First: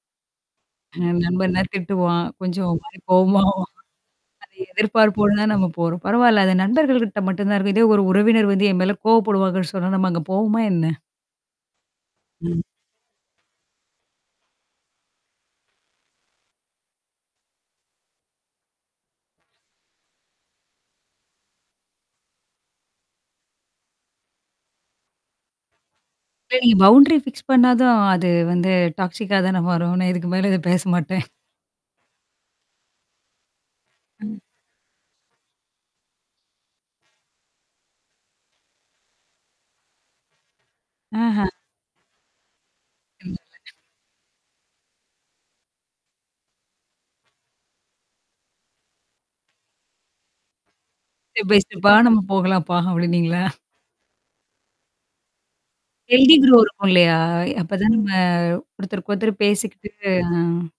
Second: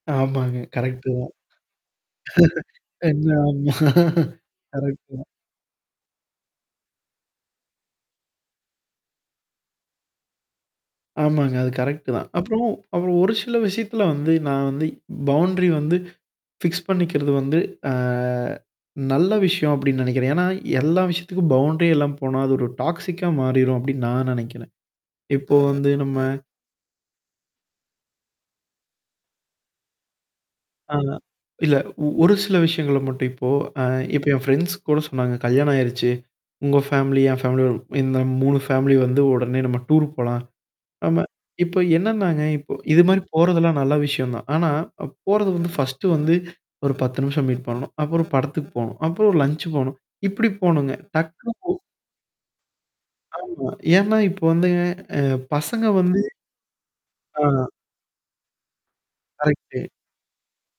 ஆமாங்க, கரெக்ட்டு தான். நண்பன்னா திட்டுவான். கொஞ்சம் ஒரு மாரி என்ன கோவமா ஆவான். ஆமா? அத கரெக்டு தான். எதிர்பார்ப்போடு தான் நம்ம போறோம். பரவால்ல. அது நண்பர்கள கிட்ட மட்டும் தான் இருக்கும். இதே ஒரு உறவினர் வந்து என் மேல கோவப்படுவாங்கன்னு சொன்னா, நம்ம அங்க போவோமா என்ன? ஆமாங்க. அது கரெக்ட்டு தான். ம். அப்புறம், அப்புறம் ஒரு சில விஷயத்துல வந்து நான் வந்து பவுண்ட்ரி வந்து ஃபிக்ஸ்! பண்ணிக்கிறது வந்து, அ. நல்ல விஷயம் அப்டின்னு நெனைக்கிறன். என்னா, எல்லா விஷயத்துக்கும் பவுண்ட்ரி இல்லாம போனா அது ஒரு டாக்ஸிக்கா மாறிரும், அப்டின்னு நான் நெனக்கிறேன். இப்போ வந்து நம்ம சரி பவுண்டரி ஃபிக்ஸ் பண்ணா தான் அது வந்து டாக்ஸிக்கா தான மாறும். நான் இதுக்கு மேல இத பேச ஆஹா. மாட்டன். இல்ல, ஒ ஒரு சில விஷயங்கள மட்டும் இப்போ அ இப்ப ம். என் ஃப்ரெண்ட்ஸ் கூட சொன்னாங்க. கல்யாணம் ஆயிருச்சு. உங்க ஃபேமிலி, என் ஃபேமிலிய இந்த 3 ஃபேமிலி வந்து, உடனே நம்ம டூர் போலாம். ஆமா. அஹ்ஹ! இப்ப என்னன்னாங்க! இப்போ இது மாரி ம். போறதெல்லாம் நல்ல விஷயம் தான். ஆனா போறது வந்து, ஃபர்ஸ்ட்டு வந்து, ஒரு 10 நிமிஷம் மீட் பண்ணணும். அப்பறம் படத்துக்கு போணும். அப்பறம் ஒரு லஞ்ச் போணும். இப்படி போணுங்க. ஸ்டெப் டக்குனு பை போ ஸ்டெப்பா நம்ம போகலாம்ப்பா, அப்டின்னீங்களா? ஆமா. ஏன்னா, இப்போ வந்துங்க அ பசங்க வந்து ஹெல்தி கிரோ இருக்கும் இல்லையா? ஆ. அப்பதான் நம்ம குடுத்தரு ஒருத்தரு கரெக்ட்டு. பேசிக்கிட்டு அ.